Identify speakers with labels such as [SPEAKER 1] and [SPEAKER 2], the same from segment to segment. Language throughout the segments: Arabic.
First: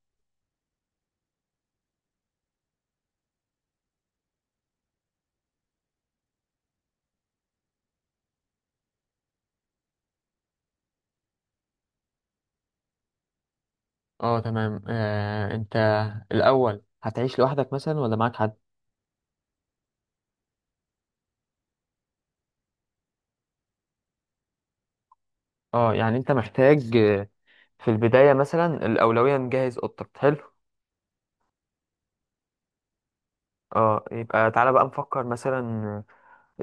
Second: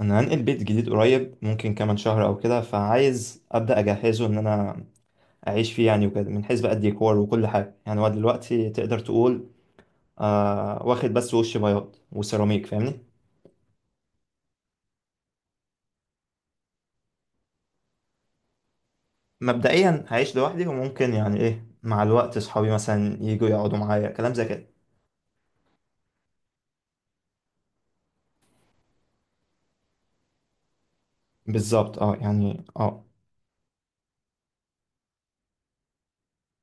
[SPEAKER 1] انا هنقل بيت جديد قريب، ممكن كمان شهر او كده. فعايز ابدا اجهزه ان انا اعيش فيه يعني وكده، من حيث بقى الديكور وكل حاجه. يعني هو دلوقتي تقدر تقول واخد بس وش بياض وسيراميك، فاهمني؟
[SPEAKER 2] اه تمام انت الاول هتعيش لوحدك مثلا ولا معاك حد؟
[SPEAKER 1] مبدئيا هعيش لوحدي، وممكن يعني ايه مع الوقت صحابي مثلا يجوا يقعدوا معايا، كلام زي كده.
[SPEAKER 2] اه يعني انت محتاج، في البداية مثلا الأولوية نجهز أوضتك. حلو
[SPEAKER 1] بالظبط، اه، يعني اه.
[SPEAKER 2] اه، يبقى تعالى بقى نفكر مثلا،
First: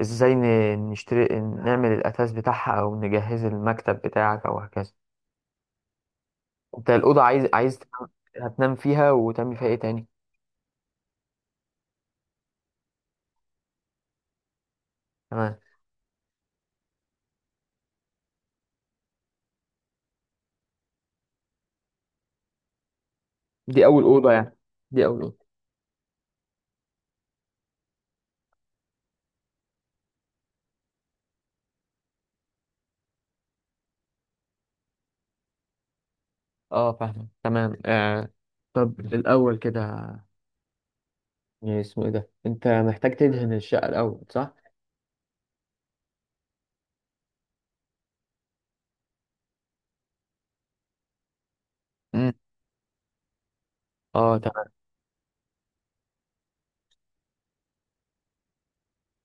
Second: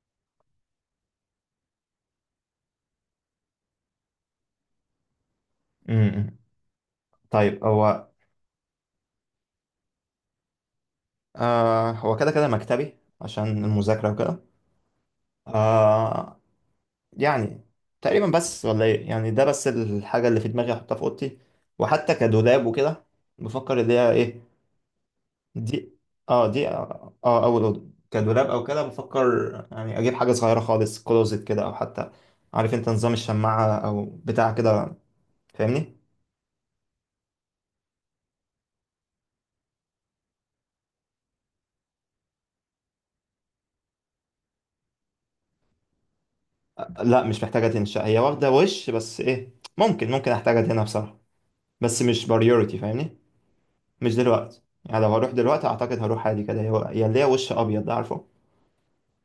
[SPEAKER 2] ازاي نشتري نعمل الأثاث بتاعها أو نجهز المكتب بتاعك أو هكذا.
[SPEAKER 1] امم.
[SPEAKER 2] انت الأوضة عايز
[SPEAKER 1] طيب
[SPEAKER 2] عايز
[SPEAKER 1] هو،
[SPEAKER 2] هتنام فيها وتعمل فيها ايه تاني؟
[SPEAKER 1] هو كده كده مكتبي عشان المذاكره وكده.
[SPEAKER 2] تمام.
[SPEAKER 1] آه، يعني تقريبا بس، ولا ايه؟ يعني ده بس الحاجة اللي في دماغي احطها في اوضتي، وحتى كدولاب وكده بفكر
[SPEAKER 2] دي
[SPEAKER 1] اللي
[SPEAKER 2] أول
[SPEAKER 1] هي
[SPEAKER 2] أوضة
[SPEAKER 1] ايه.
[SPEAKER 2] يعني، دي أول أوضة.
[SPEAKER 1] دي اه، دي، اول اوضة كدولاب او كده بفكر يعني اجيب حاجة صغيرة خالص، كلوزت كده، او حتى عارف انت نظام الشماعة او بتاع كده، فاهمني؟
[SPEAKER 2] اه فاهمة تمام آه. طب الأول كده يعني اسمه ايه ده، انت محتاج تدهن الشقة الأول صح؟
[SPEAKER 1] لا مش محتاجة تنشأ، هي واخدة وش بس. ايه، ممكن ممكن احتاجها هنا بصراحة، بس مش
[SPEAKER 2] مم.
[SPEAKER 1] بريورتي، فاهمني؟ مش
[SPEAKER 2] اه
[SPEAKER 1] دلوقتي
[SPEAKER 2] تمام،
[SPEAKER 1] يعني. لو هروح دلوقتي اعتقد هروح عادي كده، هي اللي هي وش ابيض ده، عارفه؟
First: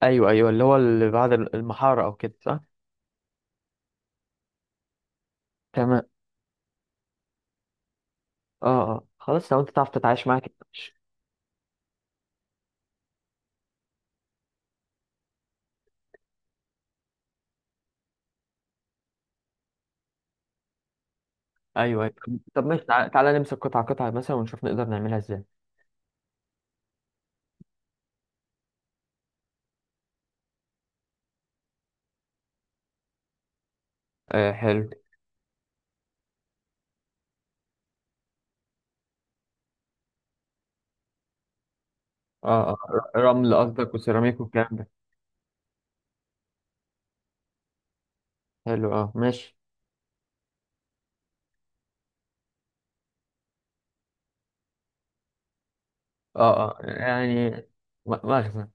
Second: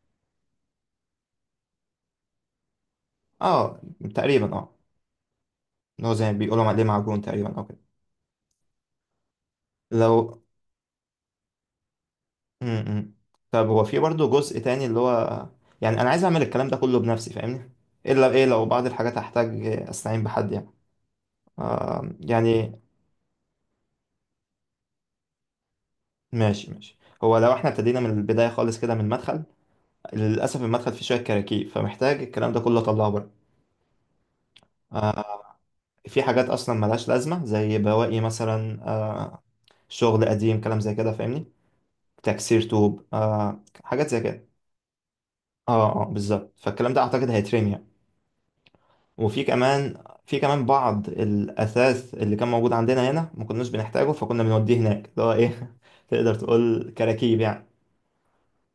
[SPEAKER 2] ايوه ايوه اللي هو اللي بعد المحاره او كده صح.
[SPEAKER 1] اه، تقريبا، اه.
[SPEAKER 2] تمام
[SPEAKER 1] اللي هو زي ما بيقولوا عليه معجون تقريبا او كده.
[SPEAKER 2] اه اه، خلاص لو انت تعرف تتعايش
[SPEAKER 1] لو،
[SPEAKER 2] معاك ماشي.
[SPEAKER 1] امم، طب هو في برضه جزء تاني، اللي هو يعني انا عايز اعمل الكلام ده كله بنفسي، فاهمني؟ الا ايه، لو بعض الحاجات هحتاج استعين بحد يعني،
[SPEAKER 2] ايوه
[SPEAKER 1] آه
[SPEAKER 2] ايوه. طب
[SPEAKER 1] يعني
[SPEAKER 2] ماشي، تعالى, تعالى نمسك قطعة قطعة مثلا ونشوف نقدر نعملها ازاي.
[SPEAKER 1] ماشي ماشي. هو لو احنا ابتدينا من البداية خالص كده، من المدخل. للأسف المدخل فيه شوية كراكيب، فمحتاج الكلام ده كله أطلعه بره.
[SPEAKER 2] آه حلو.
[SPEAKER 1] آه في حاجات أصلا ملهاش لازمة، زي بواقي مثلا، شغل قديم، كلام زي كده، فاهمني؟ تكسير
[SPEAKER 2] اه اه
[SPEAKER 1] طوب،
[SPEAKER 2] رمل قصدك
[SPEAKER 1] حاجات زي
[SPEAKER 2] وسيراميك
[SPEAKER 1] كده.
[SPEAKER 2] والكلام ده.
[SPEAKER 1] اه اه، بالظبط، فالكلام ده أعتقد هيترمي يعني.
[SPEAKER 2] حلو اه
[SPEAKER 1] وفي
[SPEAKER 2] ماشي.
[SPEAKER 1] كمان في كمان بعض الأثاث اللي كان موجود عندنا هنا، ما كناش بنحتاجه، فكنا بنوديه هناك. اللي هو، إيه، تقدر
[SPEAKER 2] اه اه
[SPEAKER 1] تقول كراكيب
[SPEAKER 2] يعني،
[SPEAKER 1] يعني.
[SPEAKER 2] مخزن.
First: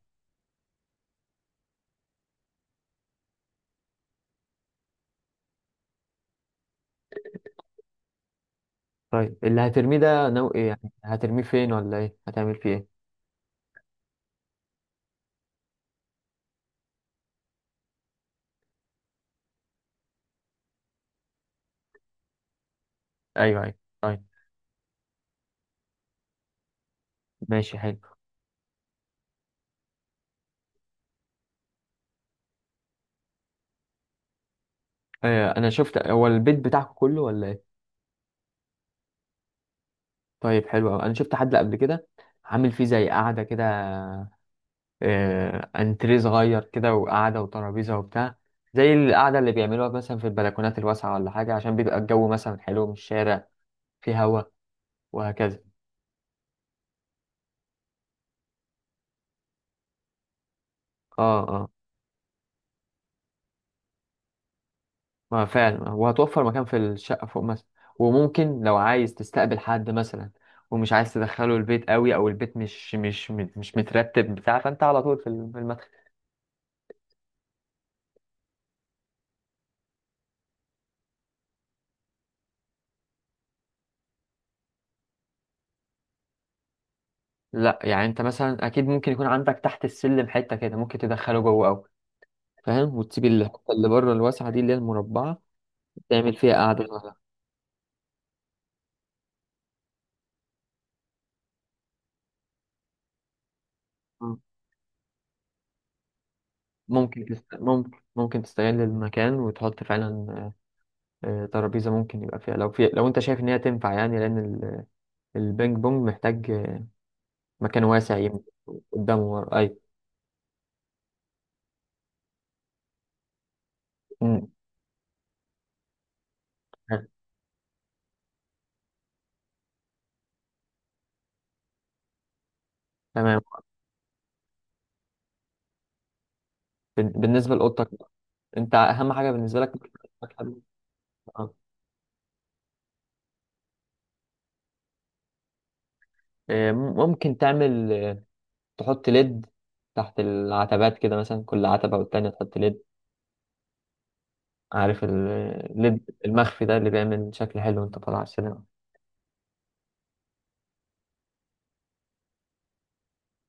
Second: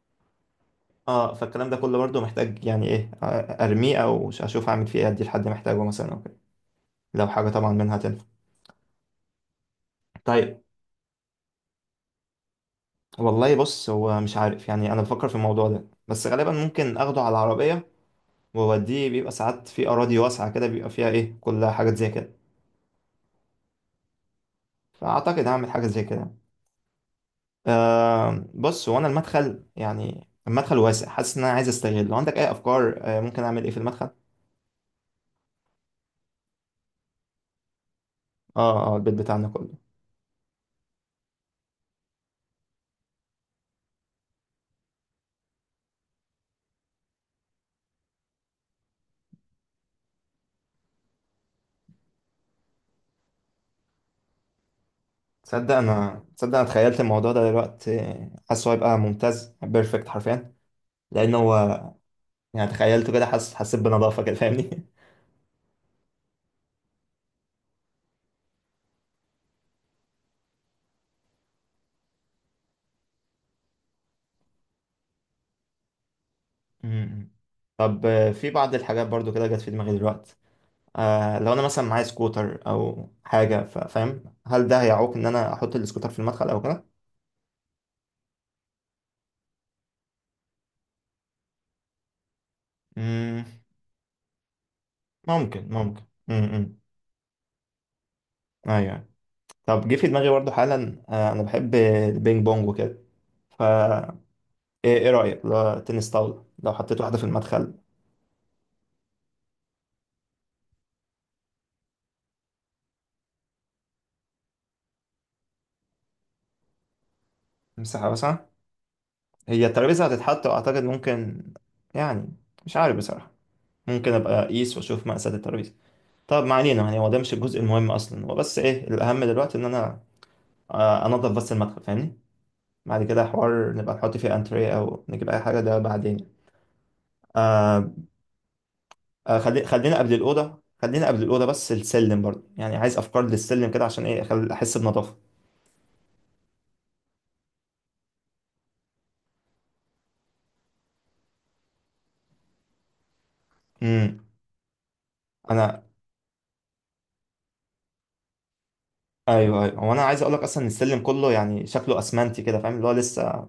[SPEAKER 1] اه، فالكلام ده كله برضه محتاج، يعني ايه، ارميه او اشوف اعمل فيه ايه، ادي لحد محتاجه مثلا او كده، لو حاجه طبعا منها تنفع.
[SPEAKER 2] طيب اللي هترميه ده نوع
[SPEAKER 1] طيب،
[SPEAKER 2] ايه؟ يعني هترميه فين؟ ولا ايه هتعمل فيه ايه؟
[SPEAKER 1] والله بص، هو مش عارف يعني، انا بفكر في الموضوع ده. بس غالبا ممكن اخده على العربيه واوديه. بيبقى ساعات في اراضي واسعه كده بيبقى فيها ايه، كلها حاجات زي كده،
[SPEAKER 2] ايوه ايوه. طيب
[SPEAKER 1] فاعتقد هعمل حاجه زي كده.
[SPEAKER 2] ماشي، حلو.
[SPEAKER 1] بص هو انا المدخل، يعني المدخل واسع، حاسس ان انا عايز استغل. لو عندك اي افكار، ممكن اعمل ايه في المدخل؟
[SPEAKER 2] آه انا شفت هو البيت بتاعكم كله ولا ايه؟
[SPEAKER 1] اه اه، البيت بتاعنا كله.
[SPEAKER 2] طيب حلو أوي. انا شفت حد قبل كده عامل فيه زي قعده كده، انتريه صغير كده وقعده وترابيزه وبتاع، زي القعده اللي بيعملوها مثلا في البلكونات الواسعه ولا حاجه، عشان بيبقى الجو مثلا حلو من الشارع، فيه هوا وهكذا.
[SPEAKER 1] تصدق انا تخيلت الموضوع ده دلوقتي، حاسه هيبقى ممتاز، بيرفكت حرفيا،
[SPEAKER 2] اه
[SPEAKER 1] لان
[SPEAKER 2] اه،
[SPEAKER 1] هو يعني تخيلته كده. حسيت بنظافه كده، فاهمني؟
[SPEAKER 2] ما فعلا وهتوفر مكان في الشقه فوق مثلا، وممكن لو عايز تستقبل حد مثلا ومش عايز تدخله البيت قوي او البيت مش مترتب بتاع، فانت على طول في في المدخل.
[SPEAKER 1] امم. طب، في بعض الحاجات برضو كده جت في دماغي دلوقتي. لو انا مثلا معايا سكوتر او حاجه، فاهم؟ هل ده هيعوق ان انا احط السكوتر في المدخل او كده؟
[SPEAKER 2] لا يعني انت مثلا اكيد ممكن يكون عندك تحت السلم حته كده ممكن تدخله جوه او، فاهم، وتسيب
[SPEAKER 1] امم،
[SPEAKER 2] الحته اللي بره الواسعه دي اللي هي المربعه
[SPEAKER 1] ممكن.
[SPEAKER 2] تعمل
[SPEAKER 1] امم،
[SPEAKER 2] فيها
[SPEAKER 1] أمم.
[SPEAKER 2] قاعده صغيرة.
[SPEAKER 1] ايوه. طب جه في دماغي برضه حالا، انا بحب البينج بونج وكده، فا
[SPEAKER 2] مم.
[SPEAKER 1] إيه رايك لو تنس طاوله، لو حطيت واحده في المدخل؟
[SPEAKER 2] ممكن تستغل المكان وتحط فعلا ترابيزه. ممكن يبقى فيها لو في، لو انت شايف ان هي تنفع يعني، لان البينج بونج محتاج، آه، مكان
[SPEAKER 1] مساحه
[SPEAKER 2] واسع يمين
[SPEAKER 1] واسعه.
[SPEAKER 2] قدامه ورا
[SPEAKER 1] هي
[SPEAKER 2] اي.
[SPEAKER 1] الترابيزه هتتحط، واعتقد ممكن، يعني مش عارف بصراحه. ممكن ابقى
[SPEAKER 2] مم.
[SPEAKER 1] اقيس واشوف مقاسات الترابيزه. طب ما علينا، يعني هو ده مش الجزء المهم اصلا. هو بس ايه، الاهم دلوقتي ان انا انضف بس المدخل، فاهمني؟ بعد كده
[SPEAKER 2] تمام.
[SPEAKER 1] حوار نبقى نحط فيه انتريه او نجيب اي حاجه، ده بعدين.
[SPEAKER 2] بالنسبه لاوضتك،
[SPEAKER 1] آه.
[SPEAKER 2] انت اهم حاجه بالنسبه لك،
[SPEAKER 1] خلينا قبل الأوضة، بس السلم برضه يعني، عايز أفكار للسلم كده عشان إيه، أحس بنظافة.
[SPEAKER 2] ممكن تعمل تحط ليد تحت العتبات كده مثلا، كل عتبة والتانية تحط ليد.
[SPEAKER 1] امم.
[SPEAKER 2] عارف
[SPEAKER 1] أنا،
[SPEAKER 2] الليد المخفي ده اللي بيعمل شكل حلو وانت طالع على السينما.
[SPEAKER 1] أيوه أيوه، وأنا عايز أقول لك أصلا إن السلم كله يعني شكله أسمنتي كده، فاهم؟ اللي هو لسه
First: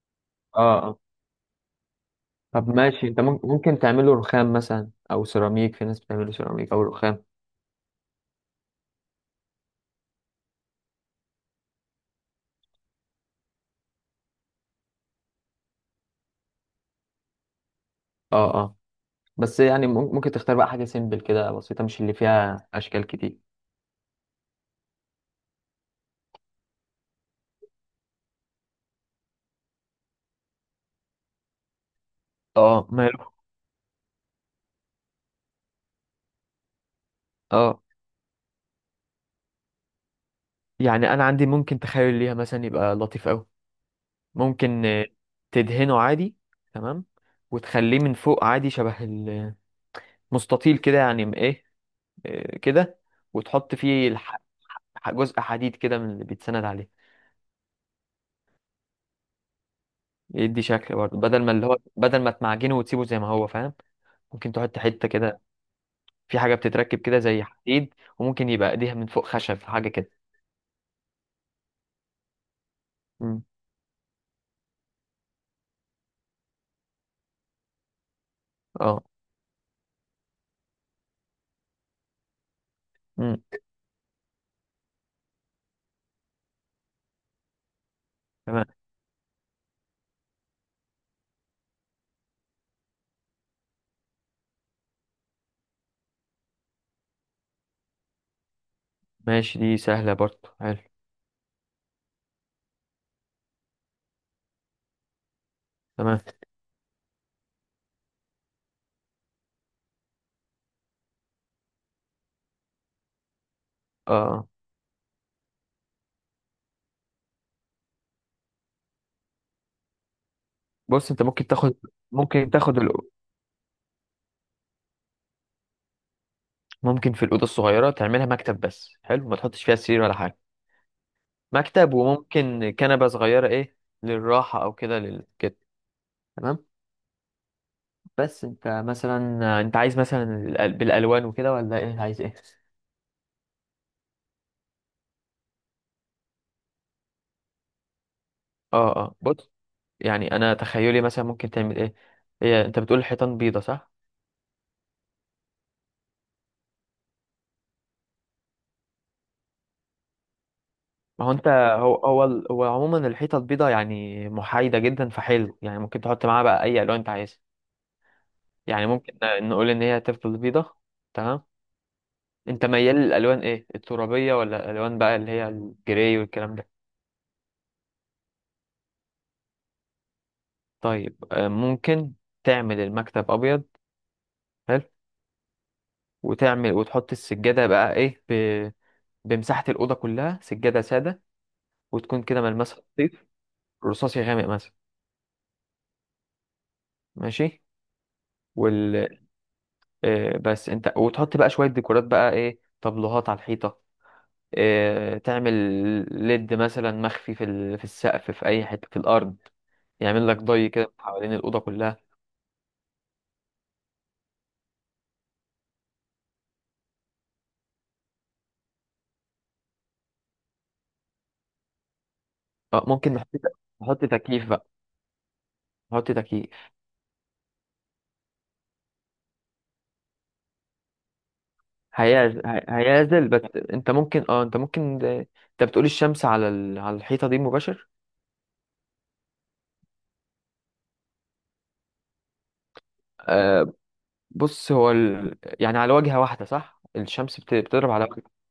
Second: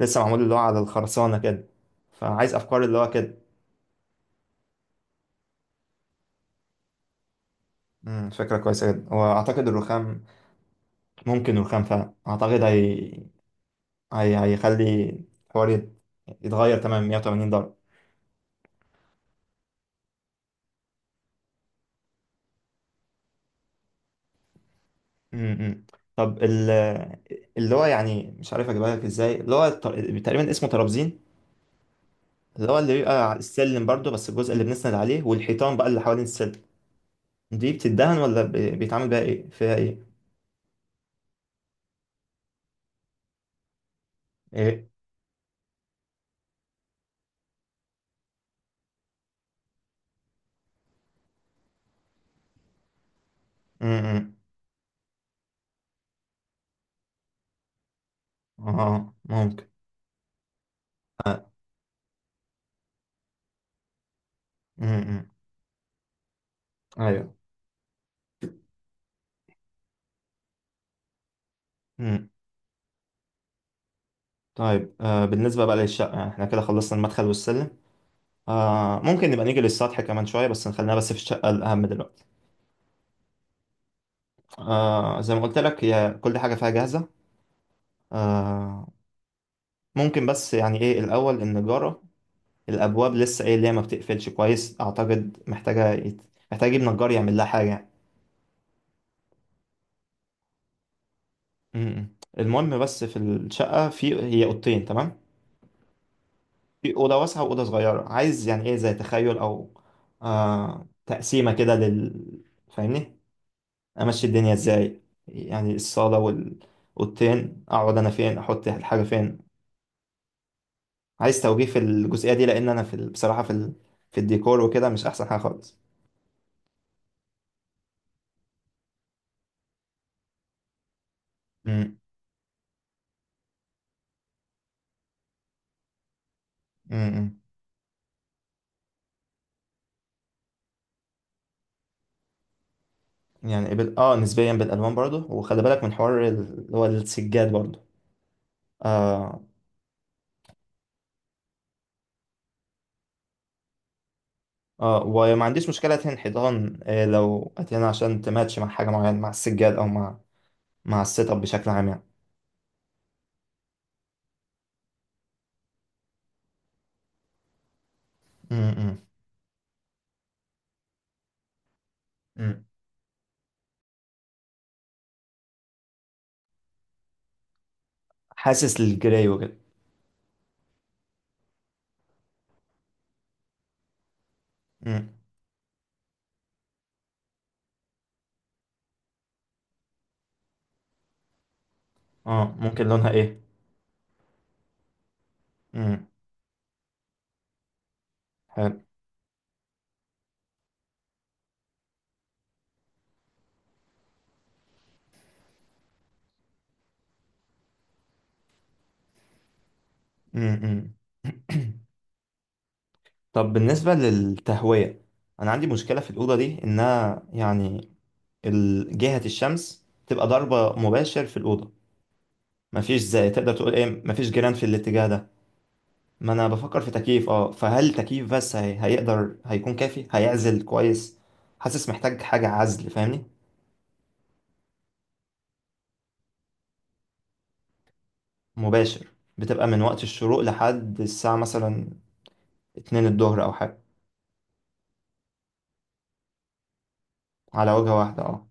[SPEAKER 1] لسه معمول اللي هو على
[SPEAKER 2] اه اه.
[SPEAKER 1] الخرسانة كده، فعايز
[SPEAKER 2] طب
[SPEAKER 1] أفكار اللي
[SPEAKER 2] ماشي،
[SPEAKER 1] هو
[SPEAKER 2] انت
[SPEAKER 1] كده.
[SPEAKER 2] ممكن تعمله رخام مثلا او سيراميك، في ناس بتعمله سيراميك او رخام.
[SPEAKER 1] فكرة كويسة جدا، وأعتقد الرخام، ممكن الرخام فعلا أعتقد هيخلي الحوار يتغير تمام 180 درجة.
[SPEAKER 2] اه اه. بس يعني ممكن تختار بقى حاجة سيمبل كده بسيطة، مش اللي فيها اشكال كتير.
[SPEAKER 1] امم طب اللي هو يعني مش عارف اجيبها لك ازاي. اللي هو تقريبا اسمه ترابزين، اللي هو
[SPEAKER 2] اه
[SPEAKER 1] اللي
[SPEAKER 2] ماله.
[SPEAKER 1] بيبقى على السلم برضو، بس الجزء اللي بنسند عليه. والحيطان بقى اللي حوالين السلم دي،
[SPEAKER 2] اه
[SPEAKER 1] بتدهن ولا بيتعمل بيها ايه، فيها ايه؟
[SPEAKER 2] يعني انا عندي ممكن تخيل ليها مثلا يبقى لطيف قوي. ممكن،
[SPEAKER 1] ايه؟
[SPEAKER 2] تدهنه عادي. تمام. وتخليه من فوق عادي، شبه مستطيل كده يعني، ايه كده. وتحط فيه
[SPEAKER 1] امم،
[SPEAKER 2] جزء حديد كده من اللي بيتسند عليه.
[SPEAKER 1] إمم. اه، ممكن.
[SPEAKER 2] يدي شكل برضه، بدل ما اللي هو بدل ما تمعجنه وتسيبه زي ما هو فاهم، ممكن تحط
[SPEAKER 1] امم،
[SPEAKER 2] حتة
[SPEAKER 1] إمم.
[SPEAKER 2] كده. في حاجة بتتركب كده
[SPEAKER 1] ايوه.
[SPEAKER 2] زي حديد، وممكن يبقى ايديها من فوق خشب حاجة كده.
[SPEAKER 1] امم.
[SPEAKER 2] مم.
[SPEAKER 1] طيب، بالنسبة بقى للشقة، احنا كده خلصنا المدخل والسلم.
[SPEAKER 2] اه
[SPEAKER 1] ممكن نبقى نيجي للسطح كمان شوية، بس نخلينا بس في الشقة الأهم دلوقتي.
[SPEAKER 2] مم.
[SPEAKER 1] زي ما قلت لك هي كل حاجة فيها جاهزة.
[SPEAKER 2] تمام.
[SPEAKER 1] آه. ممكن بس يعني ايه، الأول النجارة، الابواب لسه ايه، اللي هي ما بتقفلش كويس، اعتقد محتاجه محتاج يجيب نجار يعمل لها حاجه يعني.
[SPEAKER 2] ماشي، دي سهلة برضه، حلو.
[SPEAKER 1] م-م. المهم بس في الشقه، في هي اوضتين، تمام؟
[SPEAKER 2] تمام.
[SPEAKER 1] في اوضه واسعه واوضه صغيره، عايز يعني ايه، زي تخيل او تقسيمه كده لل، فاهمني؟ امشي
[SPEAKER 2] اه
[SPEAKER 1] الدنيا ازاي يعني، الصاله والاوضتين، اقعد انا فين، احط الحاجه فين.
[SPEAKER 2] بص انت
[SPEAKER 1] عايز
[SPEAKER 2] ممكن
[SPEAKER 1] توجيه
[SPEAKER 2] تاخد،
[SPEAKER 1] في الجزئيه دي،
[SPEAKER 2] ممكن
[SPEAKER 1] لان
[SPEAKER 2] تاخد
[SPEAKER 1] انا في
[SPEAKER 2] الأو-
[SPEAKER 1] بصراحه في في الديكور وكده مش احسن حاجه خالص.
[SPEAKER 2] ممكن في الأوضة الصغيرة تعملها مكتب بس، حلو، ما تحطش فيها سرير ولا حاجة. مكتب وممكن كنبة صغيرة ايه للراحة او كده كده. تمام.
[SPEAKER 1] م-م.
[SPEAKER 2] بس انت مثلا، انت عايز مثلا بالالوان وكده ولا ايه، عايز ايه؟
[SPEAKER 1] يعني اه نسبيا بالالوان برضه، وخلي بالك من حوار اللي هو السجاد برضه.
[SPEAKER 2] اه اه،
[SPEAKER 1] اه
[SPEAKER 2] بص يعني انا تخيلي مثلا ممكن تعمل ايه. هي انت بتقول الحيطان بيضة صح؟
[SPEAKER 1] اه، وما عنديش مشكله ادهن حيطان، لو ادهنها عشان تماتش مع حاجه معينه، مع السجاد او مع مع
[SPEAKER 2] ما
[SPEAKER 1] السيت
[SPEAKER 2] هو
[SPEAKER 1] اب
[SPEAKER 2] انت،
[SPEAKER 1] بشكل عام يعني.
[SPEAKER 2] هو عموما الحيطة البيضة يعني محايدة جدا، فحلو يعني ممكن تحط معاها بقى اي الوان انت عايزها.
[SPEAKER 1] م-
[SPEAKER 2] يعني
[SPEAKER 1] م-
[SPEAKER 2] ممكن نقول ان هي تفضل بيضة. تمام.
[SPEAKER 1] م.
[SPEAKER 2] انت ميال للالوان ايه، الترابية ولا الالوان بقى اللي هي الجراي والكلام ده؟
[SPEAKER 1] حاسس للجراي وكده.
[SPEAKER 2] طيب، ممكن تعمل المكتب ابيض، حلو.
[SPEAKER 1] م.
[SPEAKER 2] وتعمل وتحط السجاده بقى ايه بمساحه الاوضه كلها، سجاده ساده، وتكون كده
[SPEAKER 1] اه،
[SPEAKER 2] ملمسها
[SPEAKER 1] ممكن لونها
[SPEAKER 2] لطيف.
[SPEAKER 1] ايه؟
[SPEAKER 2] رصاصي غامق مثلا.
[SPEAKER 1] م.
[SPEAKER 2] ماشي.
[SPEAKER 1] حلو.
[SPEAKER 2] وال آه، بس انت وتحط بقى شويه ديكورات بقى ايه، طبلوهات على الحيطه، تعمل ليد مثلا مخفي في في السقف في اي حته في الارض، يعمل لك
[SPEAKER 1] م-
[SPEAKER 2] ضي كده
[SPEAKER 1] م.
[SPEAKER 2] حوالين الاوضه كلها.
[SPEAKER 1] طب بالنسبه للتهويه، انا عندي مشكله في الاوضه دي، انها يعني جهه الشمس تبقى ضربه مباشر في الاوضه.
[SPEAKER 2] اه
[SPEAKER 1] مفيش
[SPEAKER 2] ممكن نحط،
[SPEAKER 1] زي تقدر تقول ايه،
[SPEAKER 2] نحط
[SPEAKER 1] مفيش
[SPEAKER 2] تكييف
[SPEAKER 1] جيران في
[SPEAKER 2] بقى
[SPEAKER 1] الاتجاه ده.
[SPEAKER 2] نحط
[SPEAKER 1] ما انا
[SPEAKER 2] تكييف.
[SPEAKER 1] بفكر في تكييف، اه، فهل تكييف بس هيقدر هيكون كافي، هيعزل كويس؟ حاسس محتاج حاجة عزل، فاهمني؟
[SPEAKER 2] هيعزل بس. انت ممكن اه انت ممكن انت بتقول الشمس على على الحيطه دي مباشر.
[SPEAKER 1] مباشر. بتبقى من وقت الشروق لحد الساعة مثلا اتنين الظهر او
[SPEAKER 2] آه
[SPEAKER 1] حاجة.
[SPEAKER 2] بص هو يعني على واجهه واحده صح، الشمس
[SPEAKER 1] على
[SPEAKER 2] بتضرب
[SPEAKER 1] وجهة
[SPEAKER 2] على
[SPEAKER 1] واحدة،
[SPEAKER 2] واجهه.
[SPEAKER 1] اه.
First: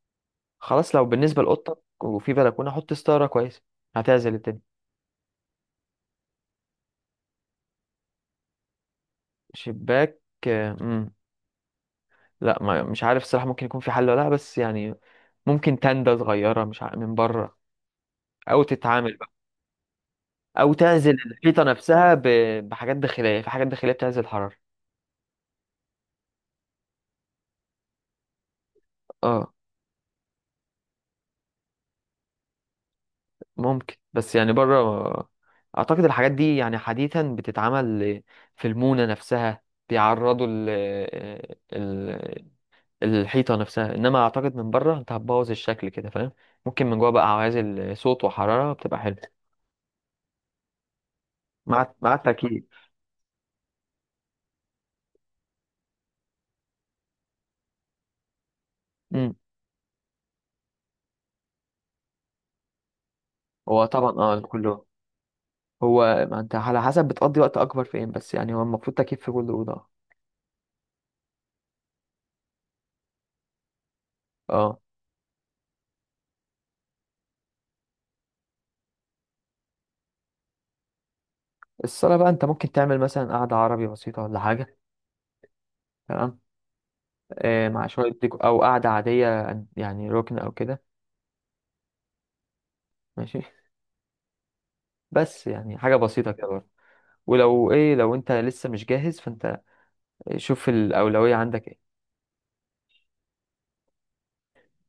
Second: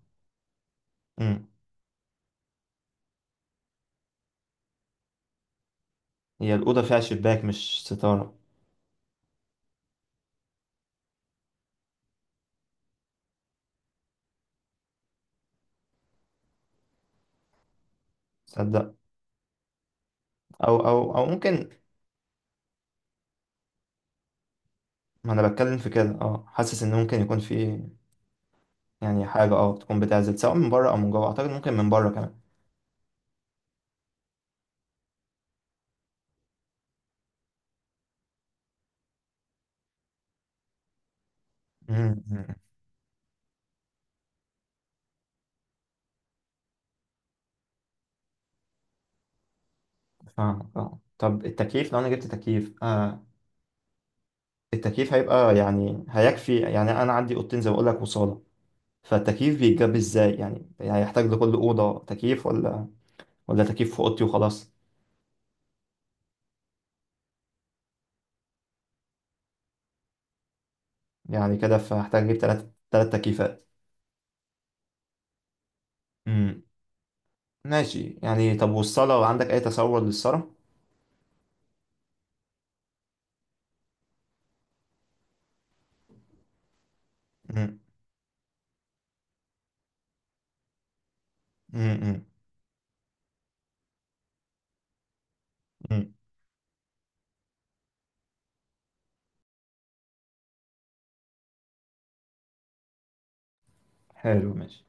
[SPEAKER 2] خلاص، لو بالنسبه
[SPEAKER 1] امم.
[SPEAKER 2] لاوضتك وفي بلكونه حط ستاره كويسه هتعزل الدنيا.
[SPEAKER 1] هي الأوضة فيها شباك مش ستارة.
[SPEAKER 2] شباك. آه مم. لا ما... مش عارف الصراحه ممكن يكون في حل ولا لا، بس يعني ممكن تندة صغيره مش من بره، او
[SPEAKER 1] تصدق،
[SPEAKER 2] تتعامل بقى، او
[SPEAKER 1] او او
[SPEAKER 2] تعزل
[SPEAKER 1] او
[SPEAKER 2] الحيطه
[SPEAKER 1] ممكن.
[SPEAKER 2] نفسها بحاجات داخليه، في حاجات داخليه بتعزل الحراره.
[SPEAKER 1] ما انا بتكلم في كده، حاسس ان ممكن يكون في يعني
[SPEAKER 2] اه
[SPEAKER 1] حاجة، تكون بتعزل سواء من بره او من جوه. اعتقد ممكن من بره كمان.
[SPEAKER 2] ممكن، بس يعني بره اعتقد الحاجات دي يعني حديثا بتتعمل في المونة نفسها، بيعرضوا ال
[SPEAKER 1] مم.
[SPEAKER 2] ال الحيطة نفسها. انما اعتقد من بره انت هتبوظ الشكل كده فاهم، ممكن من جوه بقى عوازل صوت وحرارة بتبقى حلوة.
[SPEAKER 1] فاهمك، اه. طب التكييف
[SPEAKER 2] مع
[SPEAKER 1] لو انا
[SPEAKER 2] مع
[SPEAKER 1] جبت
[SPEAKER 2] التأكيد.
[SPEAKER 1] تكييف، التكييف هيبقى يعني هيكفي؟ يعني انا عندي اوضتين زي ما بقول لك، وصاله.
[SPEAKER 2] امم.
[SPEAKER 1] فالتكييف بيتجاب ازاي يعني هيحتاج لكل اوضه تكييف، ولا ولا
[SPEAKER 2] هو
[SPEAKER 1] تكييف في
[SPEAKER 2] طبعا
[SPEAKER 1] اوضتي
[SPEAKER 2] اه
[SPEAKER 1] وخلاص؟
[SPEAKER 2] كله، هو ما انت على حسب بتقضي وقت اكبر فين، بس يعني هو المفروض تكييف في كل أوضة.
[SPEAKER 1] يعني كده فهحتاج اجيب ثلاث تكييفات.
[SPEAKER 2] اه.
[SPEAKER 1] امم. ماشي يعني. طب والصاله، عندك اي تصور للصاله؟
[SPEAKER 2] الصالة بقى انت ممكن تعمل مثلا قعدة عربي بسيطة ولا حاجة. تمام.
[SPEAKER 1] امم.
[SPEAKER 2] مع شوية ديكو أو قعدة عادية، يعني ركن أو كده.
[SPEAKER 1] امم.
[SPEAKER 2] ماشي. بس يعني حاجة
[SPEAKER 1] امم.
[SPEAKER 2] بسيطة كده برضه. ولو إيه، لو أنت لسه مش جاهز فأنت شوف الأولوية عندك إيه.
[SPEAKER 1] حلو ماشي.